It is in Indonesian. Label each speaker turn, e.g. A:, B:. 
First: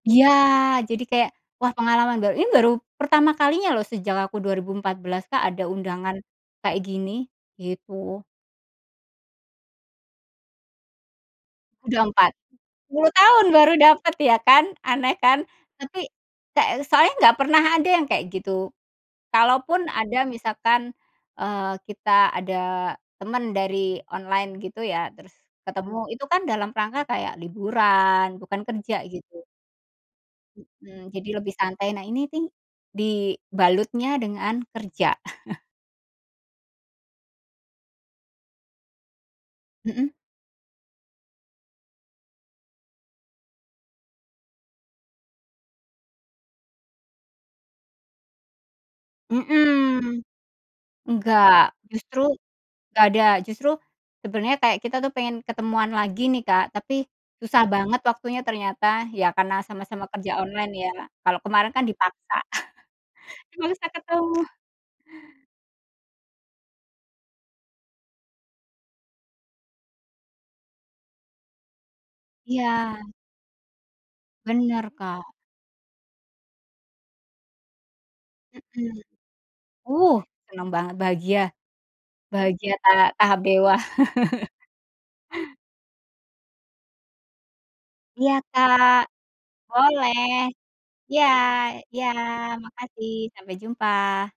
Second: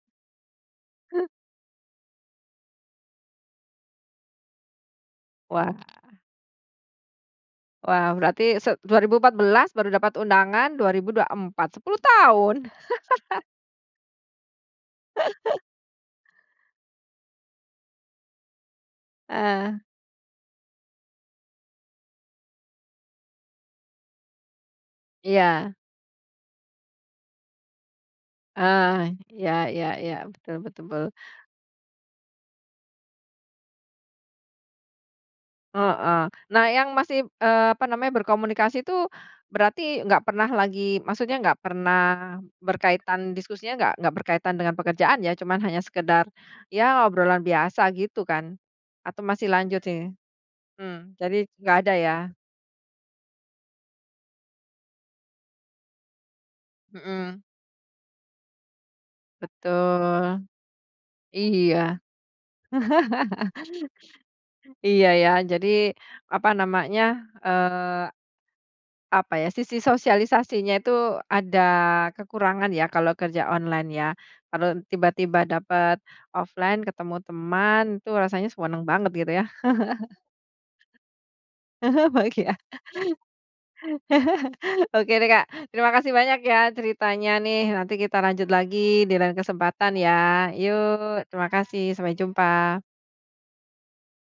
A: Iya, jadi kayak, wah pengalaman baru ini baru pertama kalinya loh, sejak aku 2014 Kak, ada
B: Wah.
A: undangan kayak gini,
B: Wow,
A: gitu.
B: berarti se dua ribu empat belas baru dapat undangan, 2024, 10
A: Udah empat
B: tahun.
A: sepuluh tahun baru dapet ya, kan aneh kan. Tapi, ka soalnya nggak pernah ada yang kayak gitu.
B: Ah.
A: Kalaupun ada misalkan, eee, kita ada teman dari online gitu ya, terus
B: Iya.
A: ketemu, itu kan dalam rangka kayak liburan, bukan kerja,
B: Ah,
A: gitu.
B: iya iya iya, betul betul.
A: Mhm, jadi lebih santai, nah ini nih, dibalutnya dengan kerja.
B: Heeh. Nah, yang masih, eee, apa namanya, berkomunikasi tuh, berarti
A: Mhm.
B: nggak pernah lagi maksudnya nggak pernah berkaitan diskusinya nggak nggak berkaitan dengan pekerjaan ya, cuman hanya sekedar, ya obrolan biasa gitu kan, atau masih lanjut sih?
A: Mhm.
B: Mmm, jadi
A: Nggak,
B: nggak ada ya?
A: justru nggak ada, justru sebenernya kayak kita tuh pengen ketemuan lagi nih, Kak, tapi
B: Mhm.
A: susah banget waktunya ternyata, ya karena sama-sama kerja
B: Betul.
A: online ya. Kalau kemarin
B: Iya.
A: kan dipaksa, dipaksa ketemu.
B: Iya ya, jadi apa namanya, eee, apa ya, sisi sosialisasinya itu ada kekurangan ya,
A: Iya.
B: kalau kerja online ya, kalau
A: Benar, Kak.
B: tiba-tiba dapat offline ketemu teman itu rasanya senang
A: Mhm.
B: banget, gitu ya?
A: Uh, seneng banget bahagia
B: Bahagia.
A: bahagia ta tahap dewa.
B: Oke deh, Kak. Terima kasih banyak ya, ceritanya nih, nanti kita
A: Iya,
B: lanjut lagi
A: Kak,
B: di lain kesempatan ya,
A: boleh.
B: yuk
A: Iya
B: terima kasih,
A: iya,
B: sampai jumpa!
A: makasih, sampai jumpa.